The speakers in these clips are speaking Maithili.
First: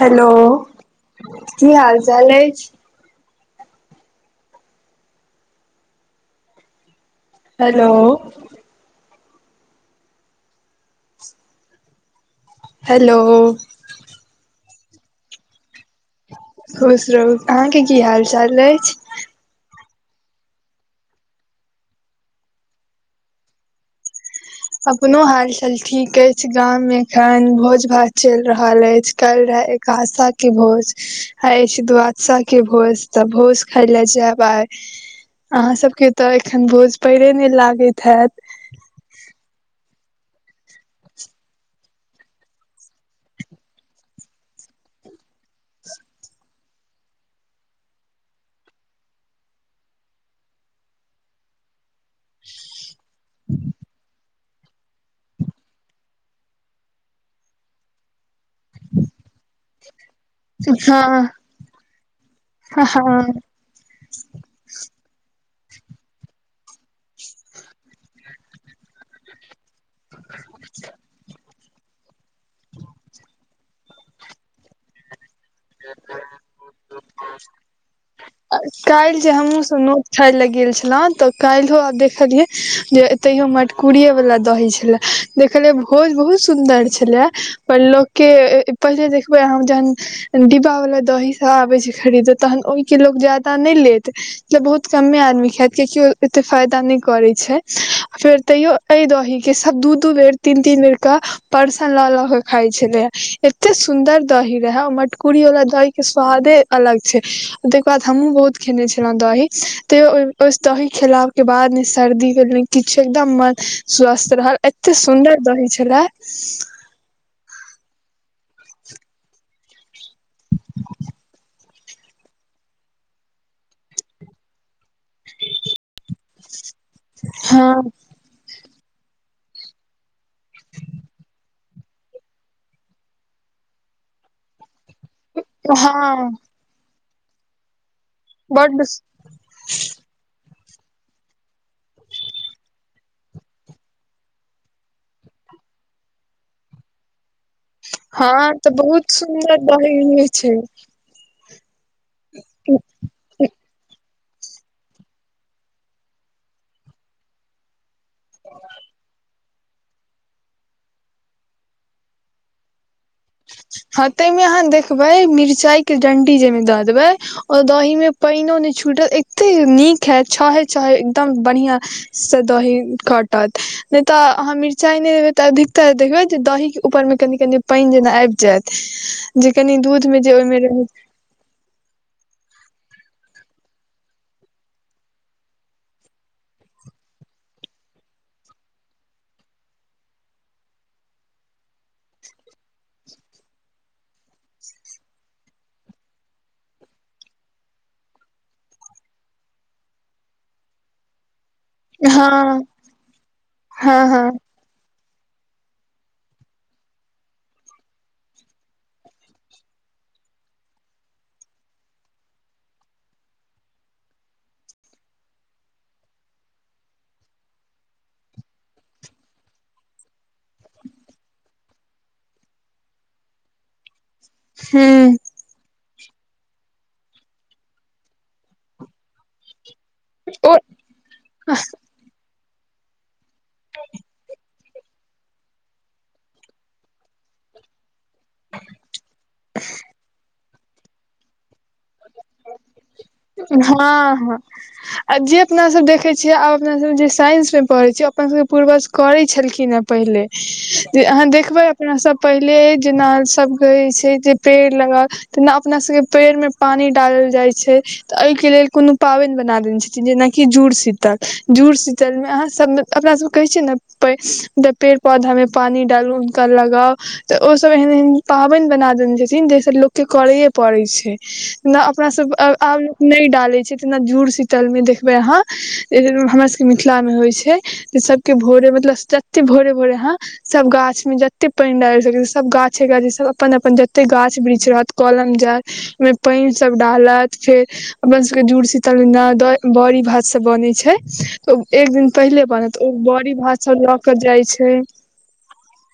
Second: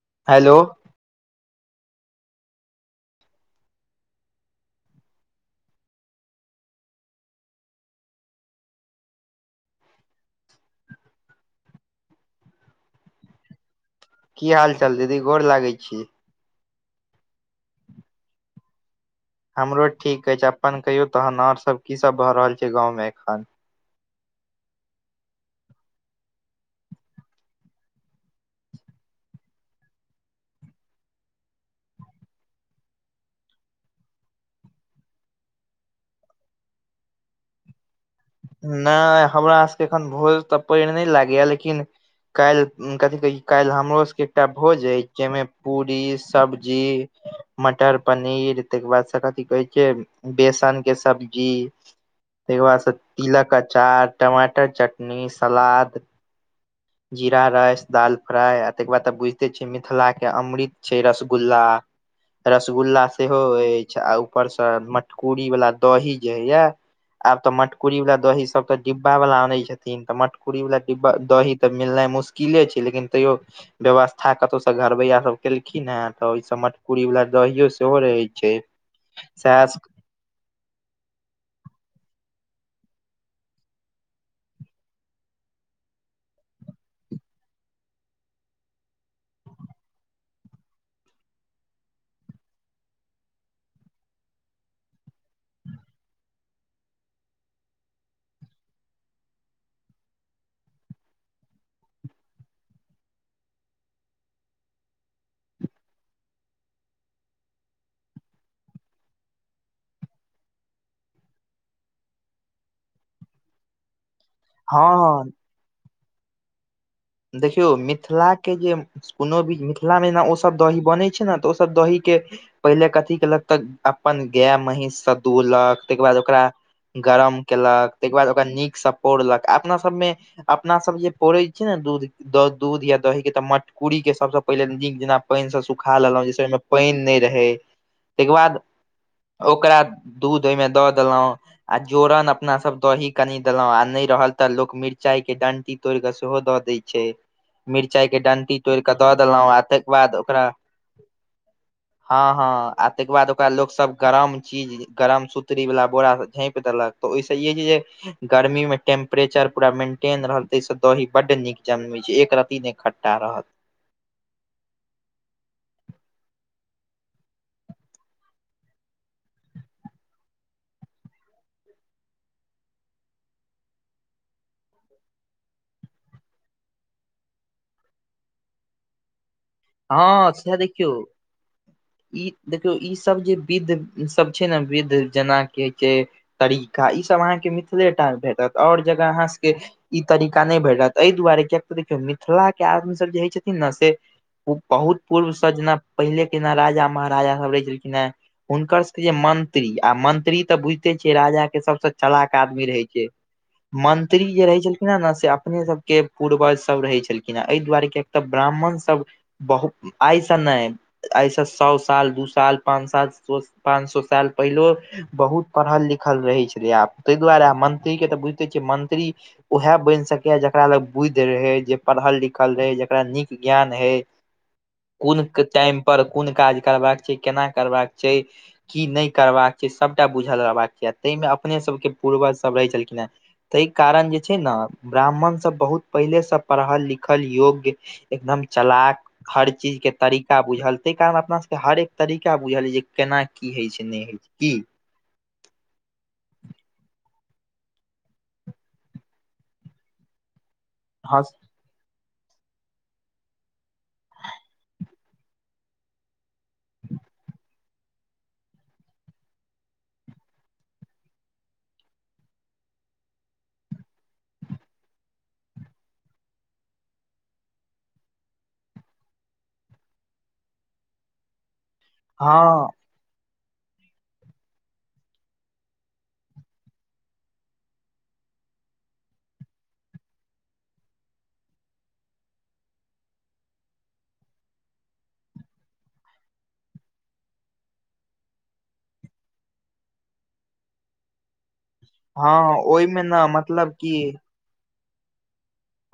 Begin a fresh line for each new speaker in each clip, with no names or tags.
हेलो की हाल-चाल अइछ हैलो हैलो
की हाल-चाल दीदी गोर लागै छी
खुश रहू अहाँके की हाल-चाल अइछ
हमरो ठीक अइछ अपन कहियौ तहन और सब की सब भऽ रहल छै गाँंव में एखन
अपनो हालचाल ठीक अइछ गाम में एखन भोज-भात चइल रहल अइछ कैल रहै एकादसा के भोज आइ अइछ दुवादशा के भोज तऽ भोज खाय लै जैब आइ अहाँ सबके तऽ एखन भोज पइरे नै लागैत हैत
नै हमरासबके एखन भोज तऽ पइर नै लागैया लेकिन कैल कथि कहै कैल हमरो सबके एकटा भोज अइछ जय में पूरी, सब्जी, मटर पनीर ताहि के बाद कथी कहै छै बेसन के सब्जी तय के बाद स, तिलक अचार टमाटर चटनी, सलाद, जीरा राइस, दाल फ्राय आ तय के बाद तऽ बुझते छियै मि थला के अमृत छै
हँ
रसगुल्ला, रसगुल्ला
हँ
सेहो अइछ आ उ ऊपर से मटकूरी वाला दही जे होइया आब तऽ मट कुरी वला दही सब तऽ डिब्बा वला आनै छथिन त मटकुरी वला डिब्बा दही त मिलनाइ मुश्किल कीले छै लेकिन तैयो व्यवस्था कतहुसँ घरबैया सब केलखिन हे तऽ ओहिस मटकूरी वला दहियो सेहो रहे छै
काल्हि जे हमहुँ
सएह
सब नोत खाय लए गेल छलौं तऽ काल्हियो आब देखलियै जे एतहियो मटकुरिये वला दही छले देखलियै भोज बहुत सुन्दर छलै पर लोकके पहिले देखबै अहाँ जहन डिब्बावला दही सभ आबैत छै खरीदो तहन ओहिके लोक ज्यादा नहि लेत मतलब बहुत कमे आदमीे खैत कियाकि ओ एते फायदा नहि करै छै फेर तैयो एहि दही के सब दू दू बेर तीन तीन बेर के परसन लऽ ल के खाय छलैया एते सुन्दर दही रहै ओ मट कूड़ीवला दही के स्वादे अलग छै ताहिके बाद हमहहुँ बहुत खेने छलहुँ दही तैयो ओ बस दही खेलके बाद सर्दी भेल ने किछ एकदम मन स्वस्थ रहल एते
हँ
सुन्दर दही छलै
देखियौ मिथिलाके जे कोनो भी मिथिलामे ने ओसभ दही बनै छै ने तऽ ओसभ दही के पहिले कथी केलक तऽ अपन गाय महींष दुहलक ताहिके बाद ओकरा गरम केलक
हँ
ताहिके बाद ओकरा नीकसँ पौढ़लक अपना सबमे अपना सब जे पौढ़ै छै ने दू दूध या दही के तऽ मटकूरी के सबसँ पहिले नीक जेना पैइन से सुखा लेलौ
हँ
जैसे पैन नै रहै तैयके बाद
बड्ड
ओकरा दूध ओहिमे दऽ देलौ। आ जोरन अपना सब दही कनी देलो आ नै रहल तऽ लोक मिरचाई के डंटी तोड़ कऽ सेहो द दैय छै। मिरचायके
हँ
डण्टी
तऽ
तोड़ कऽ
बहुत
दऽ देलौ
सुन्दर
आ तैय के
दही
बाद
होइ
ओकरा
छै
हँ हँ आ तैय के बाद ओकरा लोक सब गरम चीज गरम सूतीरीबला बोरा सँ झाँप देलक तऽ ओहिसँ ई होइ छै जे गर्मी में टे्प्रेचर पूरा मेंटेन रहल तैय सँ दही बड नीक जन्मै छै एक रति ने खट्ठटा रहत।
हँ ताहिमे आहाँ देखबै मिरचाई के डण्डी जाहिमे दऽ देबै। ओय दही मे पैनओ नै छूटल एतेक नीक हेएत छहे- छहे एकदम बढ़िआँ। सँ दही कटत नहि तऽ अहाँ मिरचाई नै देबेै तऽ अधिकतर देखबेै जे दही के ऊपर मे कनी- कनी पाइन जेना आइब जेएत जे कनि दूध
हँ
मे जे ओय
सएह
मे जे रहै
देखियौ ई देखियौ ई सब जे विध सब छै ने विध जेना के- के तरीका ईसब आहाँके मिथिलेटा मे भेटत और जगह आहाँ सबके ई तरीका नै भेटत एहि दुआरे कियक तऽ देखियौ मिथिला के आदमी सब जे होइ छथिन ने से ओ बहुत पूर्वसँ जेना पहिलेके जेना राजा महाराजा सभ रहै छलखिन हेँ। हुनकर सबके जे मंत्री आ मंत्री तऽ बुझिते छियै राजा के सब चलाक
हँ
आदमी रहै छै
हँ
मंत्री
हँ
जे रहै छै। [unintelligible] से अपने सबके पूर्वज सब रहै छेलखिन हें एहि दुआरे कि तऽ ब्राह्मण सब बहुत आय सँ नै ऐसा सअ सौ साल दू साल, पाँच साल, पाँच सौ साल पहिलो बहुत पढ़ल लिखल रहै छेलै आब ताहि दुआरे मंत्री के तऽ बुझिते छियै मंत्री। उएह बैन सकैए जेकरा लग बुद्धि रहै, जे पढ़ल लिखल रहै, जकरा नीक ज्ञान है।
थे।
कोन टाइम पर कोन काज करबाका छै केना करबाका छै की नै करबाक से सबटा बुझल
ओ
रहबाक यऽ ताहिमे अपने सबके पूर्वजसब रहै छलखिन हेँ। तैय कारण जे छै ने ब्राह्मण सब बहुत पहिलेसँ पढ़ल लिखल योग्य एकदम चलाक हर चीज के तरीका बुझल तेै कारण अपना सब हरेक तरीका बुझल अइ जे केना की
हँ'
होइ छै नहि होइ छै
हँ
की
आ जे अपनासब देखै छियै आब अपना सब जे साइंस मे पढ़ै छियै अपना सबके पूर्वज करै छेलखिन हेँ पहिले जे
हँ
आहाँ देखबै अपना सब पहिले जना सह कहै छैय जे पेड़ लगा तेना अपना सबके पेड़ मे पानी डालल जाइ छैय। तऽ एहिके लेल कोनो पाबैन बना देने छथिन जेनाकि जुड़ शीतल जुड़ शीतलमे अहाँसबमे अपना सब के कहै छियै ने पे पेड़ पौधा मे पानी डालू हुनका लगाउ। तऽ ओ सब एहन -एहन पाबैन बना देने छथिन जाहिसँ लोककेँ करैए पड़ै छैय जेना अप अपना सब अब
हँ
आब नै डालै छथिन जुड़ शीतलमे देखबै आहाँ हमरा सबके मिथिलामे होय छैय तऽ सब के भोरे मतलब जते भोरे- भोरे आहाँ? सब गाछ में जते पैन डैल सकै सब गाछे- गाछ सब अपन अपन जते गाछ वृक्ष रहत कलम मे पेैन सब डालत फेर अपना सबके जूड़ शीतल दीना जना बड़ी भात सब बनै छैय। तऽएक दिन
हँ
पहिले बनत ओ
ओहिमे ने
बड़ी
मतलब
भाता लऽ कऽ जाइ छैय।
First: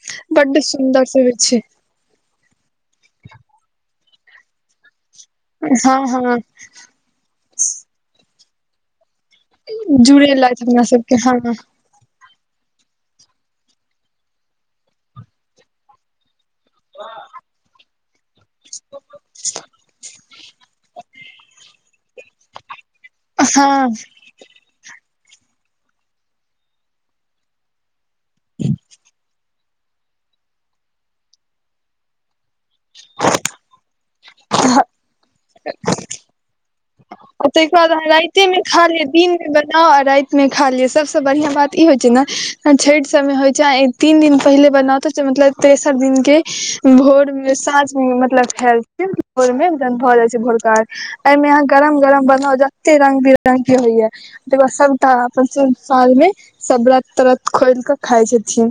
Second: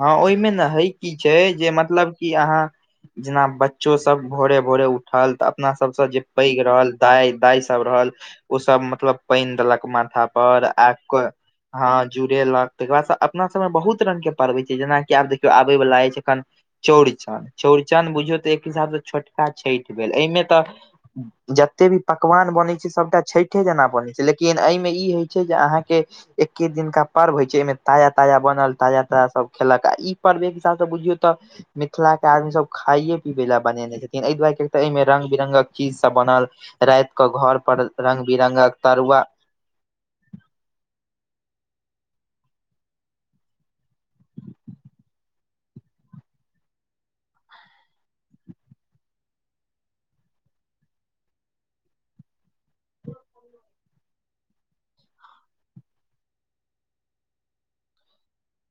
हाँ ओहिमे ने हइ की
से होइ
छैय
छै
जे मतलब। कि अहाँ जना बच्चो सब भोरे भोरे उठल तऽ अपना
हँ
सबस जे
हँ
पैघ रहल। दाइ दाइ सब रहल ओ सब मतलब पानि देलक माथा
जुड़ेलथि
पर
अपना
आब
सबके
क।
हँ
हाँ जुड़ेलक तकर बाद अपना सबमे बहुत रंग के पर्व हो छैय जनाकि आब देखियौ आबै वला अछि एखन। चौड़चन चौड़चन बुझियौ तऽ एक हिसाबसँ छोटका छठि भेल एहिमे तऽ। जते भी पकवान बनै छैय सबटा छठे जना
हँ
बनै छैय लेकिन एहि मे ई होय छैय जे अहाँ के एके दिनका पर्व होय छैय एमे ताजा ताजा बनल ताजा। ताजा सब खेलक आ ई पर्वे एक हिसाब से बुझियौ तऽ मिथिला के आदमी सब। खाइए पीबे ल बनेने छथिन एहि दुआरे क एहिमे रंग बिरंगगक चीज सब बनल रात। कऽ
आ
घोर
ताहिके
पर
बाद अहाँ
रंग
रातिमे
बिरंगक
खा लिअ
तरुआ।
दिनमे बनाउ आ राति में खा लिआ सबस बढ़ियां बात ई होइ छैय नहि छठि सब मे होइ छैय। तीन दिन पहिले बनात छैय मतलब तेसर दिन के भोर मे साँझमे मतलब खाइल छैय। भोर मे भऽ जाय छैय भोरका एहिमे यहाँ गरम गरम। बना जते रंग बिरंगग के होइया त बाद सब तऽ अपन सब साँझ मे सब व्रत त्रत खोल कऽ खाइ छथिन।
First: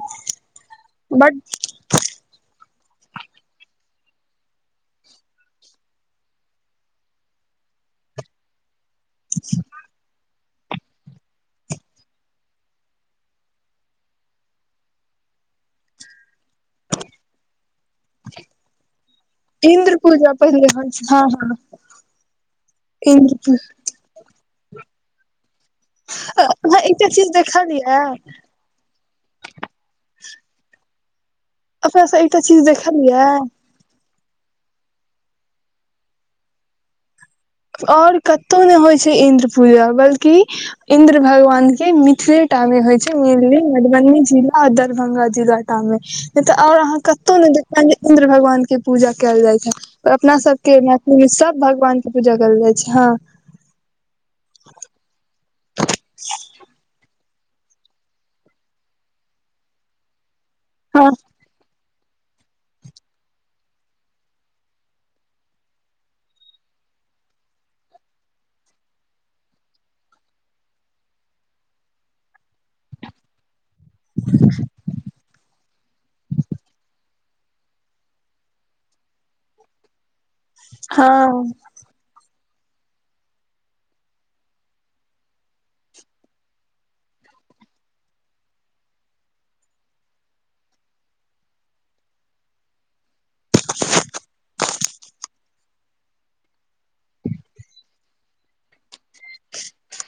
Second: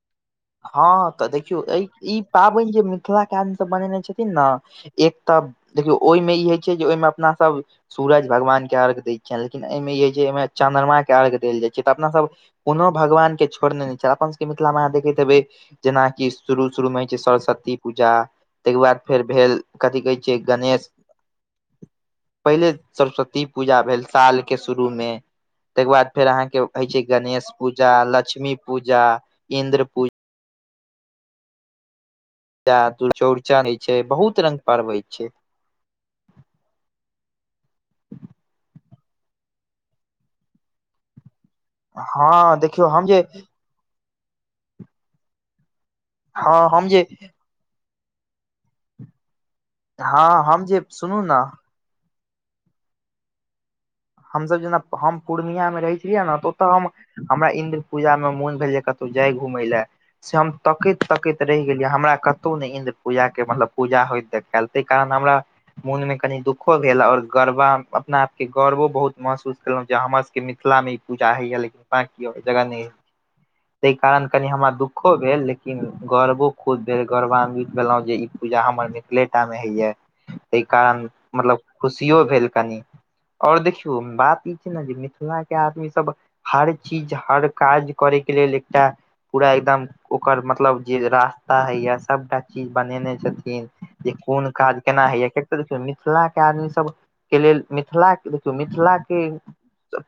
हाँ तऽ
बट
देखियौ एहि ई पाबनि जे मिथिलाके आदमीसँभ बनेने छथिन न। एक तऽ देखियौ ओहिमे ई होय छैय जे ओहिमे अपना सब सूरज भगवान के अर्घ देय छिएन लेकिन एहिमे जे छै एहिमे चंद्रमा के अर्घ देल जाय छैय तऽ अपना सब कुनु भगवान के छोड़ने ने छैय अपन सब के मिथिला देखे दखबे जनाकि शुरू शुरू मे होइ छैय सरस्वती पूजा। ताहिके बाद फेर भेल
इन्द्र
कथि कहै
पूजा
छियै
पहिले
गणेश
होइ छै हँ हँ
पहिले सरस्वती पूजा भेल साल के शुरूमे। तके बाद फेर अहाँके
अहाँ
होइ छैय
एकटा चीज
गणेश पूजा
देखलियै
लक्ष्मी पूजा इन्द्र पूजा।
[inaudible] अच्छा अच्छा एकता चीज।
दू
देखलियै
चौड़चन होय छैय बहुत रंग पर्व होइ छैय।
आओर कतहु ने होइ छैय इंन्द्र पूजा बल्कि इन्द्र भगवान
हँ
मिथिलेटामे
देखियौ
होइ
हम
छैय
जे
मधुब मधुबनी जिला दरभंगा जिला टा मे नहि तऽ
हँ
और
हम
अहाँ
जे
कतौ नहि इन्द्र भगवान के पूजा कइल जाय छैय अपना
हँ
सब
हम
के
जे
मैथिल
सुनू
मे
ने
सब भगवान के पूजा करल जाइ छैय हाँ।
हमसँभ जना हम पूर्णियामे रहै छलियै न तऽ ओतय हम। हमरा इन्द्र पूजामे मोन भेल जे कतहु जाय घुमय लए से हम तकैत
हँ
तकैत। ऽ रहि गेलियै हमरा कतहु ने इन्द्र पूजाके मतलब पूजा होइत तल ताहि कारण हमरा। मोनमे कनि दुःखो भेल आओर गरबा अपना आपके गौरवो। बहुत महसूस केलहुं जे हमर सबके मिथिला मे ई पूजा होया लेकिन बांकी आओर जगह नय तय कारण कनि हमरा दुखो भेल लेकिन गर्वो खुब भेल। गौरवान्वित भेलहुँ जे ई पूजा हमर मिथिले टा मे होइए तैय कारण
हँ
मतलब खुशियो भेल कनी आओर देखियौ बात ई छै ने जे मिथिलाके आदमीसभ। हर चीज हर काज करैके लेल एकटा। पूरा एकदम ओकर मतलब जे रास्ता हे या सबटा चीज बनेने छै। छैथिन जे कोन काज केना होइय कऽ देखियौ। मिथिला के आदमी सब के लेल मिथिला देखियौ मिथिला के।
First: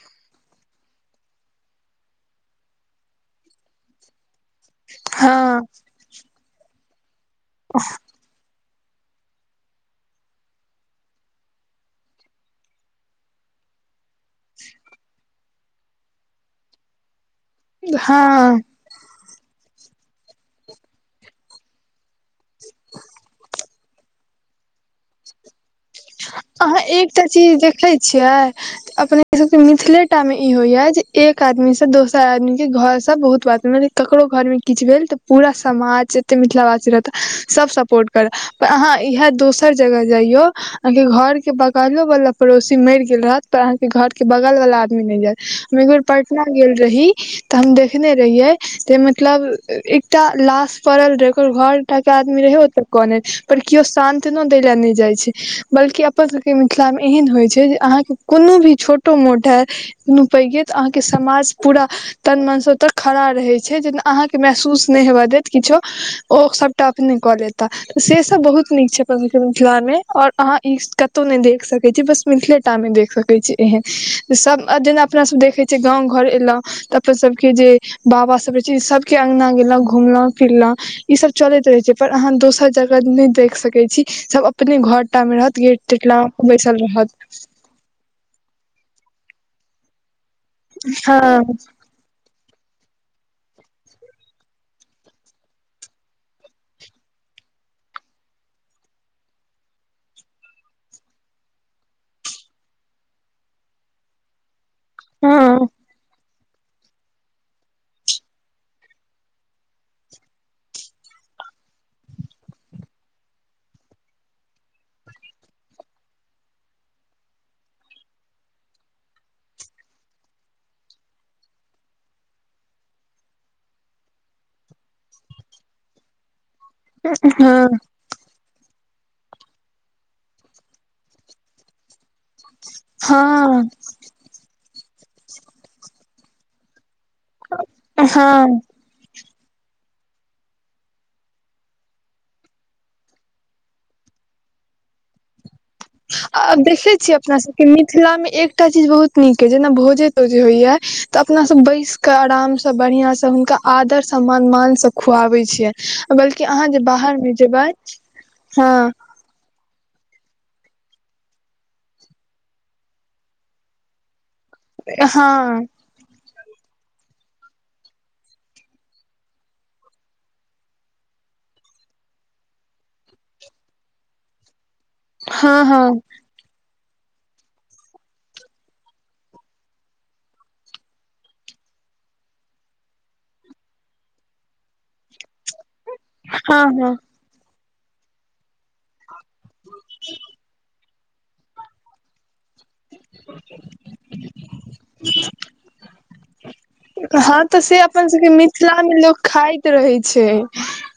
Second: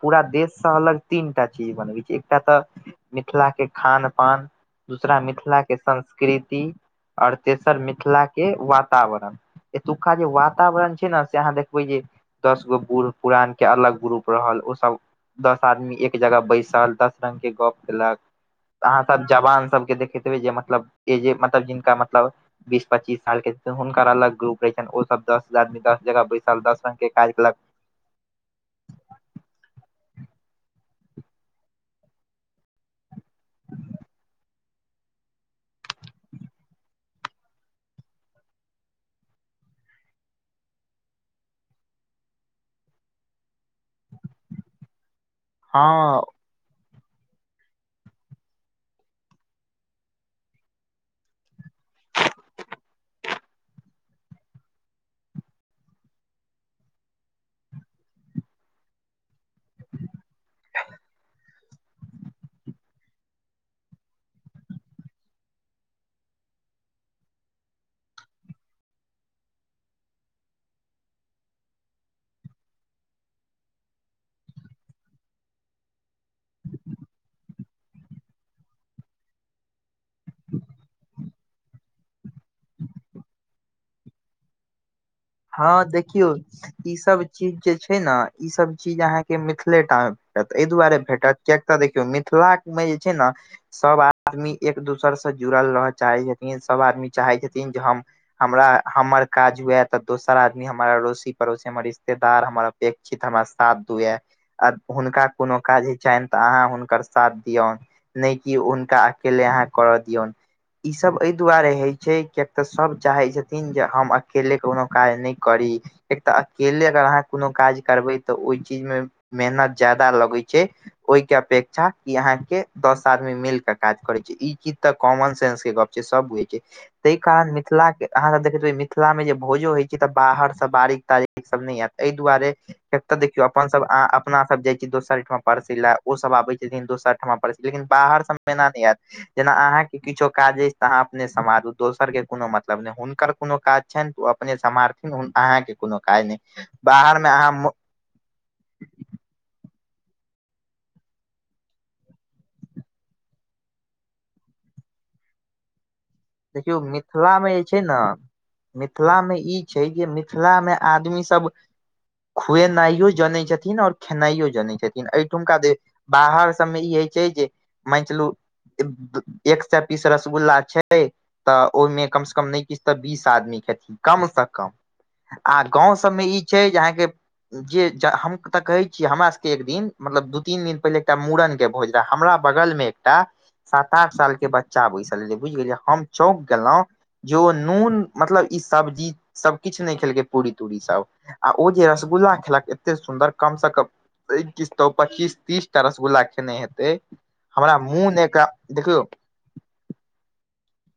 पूरा देशसँ अलग तीन टा चीज बनबै छै, एकटा तऽ। मिथिला के खान-पान। दूसरा मिथिला के
हँ
संस्कृति, और तेसर मिथिला के। के वातावरण एतुका जे वातावरण छै, ने से अहाँ देखबै जे दस गो बूढ़। पुरान के अलग ग्रुप रहल, ओ सब दस आदमी एक जगह बैसल दस रंग के। केलक
हँ
अहाँ सब जवान सबके देखेबै, जे मतलब ए जे मतलब जिनका मतब। मतलब बीस पच्चीस साल के हुनकर अलग ग्रुप रहे छनि, ओ सब दस हजारमी।
अहाँ एकटा चीज देखैत छियै। अपने सबके मिथिलेटा में ई होइया जे एक आदमीसँ, दोसर आदमीके घरसँ बहुत बात म। ककरो घरमे किछु भेल, तऽ पूरा समाज जते मिथिलावासी रहतै, सब सपोर्ट। कर पर अहाँ इएह दोसर जगह जइयौ। आं के घर के बगलो वाला पड़ोसी मरि गेल रहत, पर आहं के घर के बगल वाल आदमी न जायत। हम एकबर
हँ
पटना गेल रही। तऽ हम देखने रहियै, जे मतलब एकटा लाश पड़ल रहै, ओकर घर। के आदमी रहै, ओतऽ कने पर केओ शान्त न दै ले नहि जाइ छै। बल्कि अपन सभके मिथिलामे एहन होइत छै, जे अहाँके कोनो भी छोट मोटा। नुपैै तऽ अहाँके समाज पूरा। तन मनसँतऽ खड़ा रहै छै, जेतना अहाँके महसूस नहि हवा देत किछो ओ सब। टॉप कऽ लेता से सब बहुत नीक छै, प के मिथिला मे और अहाँ। ई कत ने देख सके छी, बस मिथिले टा में देख सके छी, एहेन सब जेना। अपना सब देखे छिय, गाँव घर एल। तऽ अपन सबके जे बाबा सब रहे छै, सबके अंगना गेलं घूमल फिरल। ई सब चलैत रहे छै, पर अहाँ दोसर जगह नहि देख सके छी, सब अपने घर टा मे रह।
हँ देखियौ ई सब चीज जे छै ने। ई सब चीज अहाँ के मिथिलेटा में भेटत, एहि दुआरे भेटत
हँ
कियक त देख। देखौ मिथिला मे जे छै ने। सभ आदमी एक दोसरसँ जुड़ल रहय चाहै छथिन, सभ आदमी चाहै छथिन जे हम। हमरा हमर काज हुएत। तऽ दोसर आदमी हमर अड़ोसी पड़ोसी हमर रिश्तेदार, हमर अपेक्षित हमरा साथ धुए। आ हुनका कोनो
हँ
काज हो छैन। तऽ अहाँ हुनकर साथ दियऔन, नहि कि हुनका अकेले अहाँ करऽ दियऔन। इ सब ए दुआरे हे छै, कियक ते सब चाहे छथिन जे हम अकेले। कोनो काज नहि करी। एक तऽ अकेले अगर अहाँ, कोनो काज करबै तऽ ओहि, चीजमे मेहनत जादा लगैत छै। ओहि के अपेक्षा इअहाँ के दस आदमी मिल के काज करै छै, ई चीज तऽ कॉमन सेंस के गप। सब बुझै छै। ताहि कारण मिथिला के अहाँ सब देखबै, मिथिला मे जे भोजो होइ छै, तऽ बाहरसँ बारीक तारीक सब नहि आयत। एहि दुआरे किएक तऽ देखियौ अपन
हँ
सब आ। अपना सब जाय छै, दोसर ठमा परसे ले ओ सब आबे छथिन दोसर। ठमा पड़ै छै, लेकिन बाहर सब मे
हँ
एना नहि आयत। जेना अहा के किछो काज अछि, तऽ अहाँ अपने सम्हारु दोसर के कोनो मतलब नहि, हुनकर कोनो काज छनि वो अ। अपने समारथिन हुनका, अहाँके कोनो काज नहि
आब देखै छियै
बाहर मे
अपना
अहाँ
सबके
मु।
मिथिला मे एकटा चीज बहुत नीक, अय जेना भोजे तोजे होइया तऽ अपना सब बैस। के आरामसँ बढ़िआं से हुनका, आदर सम मान मानसँ खुआबै छियैन।
देखियौ मिथिलामे जे छै, ने
हँ
मिथिला मे ई। छैहे कि जे मिथिला मे आदमी सब खुएनाइयो जनै छथिन और खेनाइयो जनै छथिन एहिठुमका
हँ
दे बाहर सबमें ई होइ छै जे मानि चलु एक सेए पीस रसगुल्ला छै तऽ ओहिमे कमसँ - कम नहि किछ तऽ बीस आदमी खेथिन कमसँ- कम। आ
हँ
गाँव
हँ
सभमे ई छै जे अहाँके जे ज हम तऽ कहै छी हमरा सबके एक दिन मतलब दू तीन दिन पहिले एकटा मूड़न के भोज हमरा बगल में एकटा सात आठ साल के बच्चा बैसल बुझि गेलियै। हम चौंक
हँ
गेलहुँ
हँ
जे ओ नून मतलब ई सब्जी सब किछ नहि खेलकै पूरी तूरी सब, आ ओ जे रसगुल्ला खेलक एते सुन्दर कम से कम नै किछ त पच्चीस तीस टा रस गुल्ला खेने हेएत।
हँ तऽ से अपन सबके मिथिला मे
देखियौ
लोक खाइ त रहै छै,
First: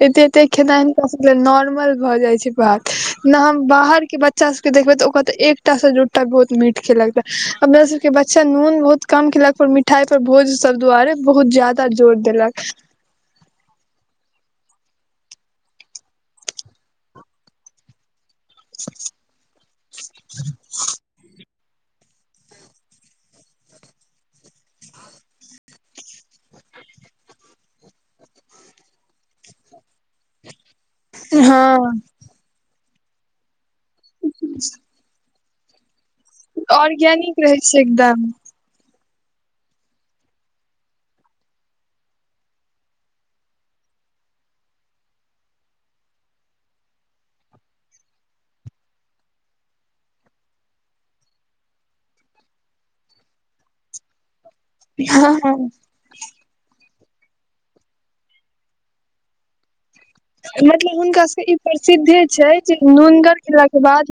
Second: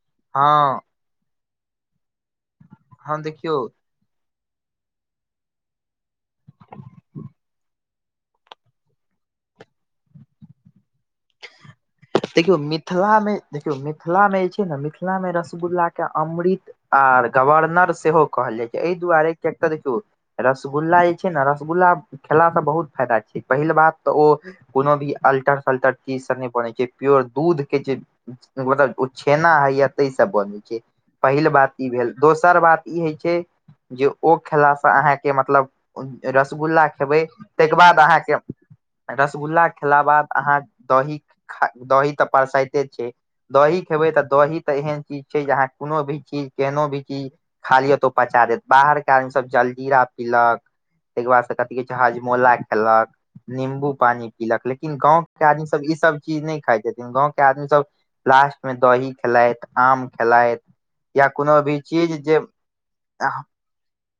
एते एते
हँ
खेनाइ हिनका सब ले नॉर्मल भऽ जाय छै बात।
हँ
न
देखियौ
हम बाहर के बच बच्चा सब के देखबै तऽ ओ कहत एकटा से दू टा बहुत मीठ खेलक ते अपना सब के बच्चा नून बहुत कम खेलक पर मिठाई पर भोज सब दुआरे बहुत ज्यादा जोर
देखियौ
देलक
मिथिला मे देखियौ मिथिला मे जे छै ने मिथिला मे रसगुल्ला के अमृत आर गवर्नर सेहो कहल जाइ छै एहि दुआरे किएक त देखियौ रसगुल्ला जे छै ने रसगुल्ला खेला सँ बहुत फायदा छै। पहिल बात तऽ ओ कोनो भी अलटर सलटर चीज से नै बनै छै। प्योर दूध के जे मतलब ओ छेना हइए तैय से बनै छै पहिल
हँ
बात ई भेल दोसर बात ई होइ छै जे ओ खेला से अहाँके मतलब रसगुल्ला खेबै
ऑर्गेनिक रहे
तहिके
छै
बाद
एकदम
अहाँके रसगुल्ला खेला बाद अहाँ दही खा दही तऽ परसायते छै। दही खेबै तऽ दही तऽ एहन चीज छै जे अहाँ कोनो भी चीज केहनो भी चीज खाल लिय तऽ पचा देत बाहरके आदमी सभ जल जीरा पीलक, तहिके बाद से कथी कहै छै हाजमोला खेलक नींबू पानी पीलक लेकिन लेकिन गाँंव
हँ
के
हँ
आदमी सब ई सब चीज नहि खाय छथिन गाँंव के आदमी सब लास्ट मे दही खेलथि, आम खाइले।
मतलब हुनका सभके ई प्रसिद्धे छै जे नूनगर खेलाके बाद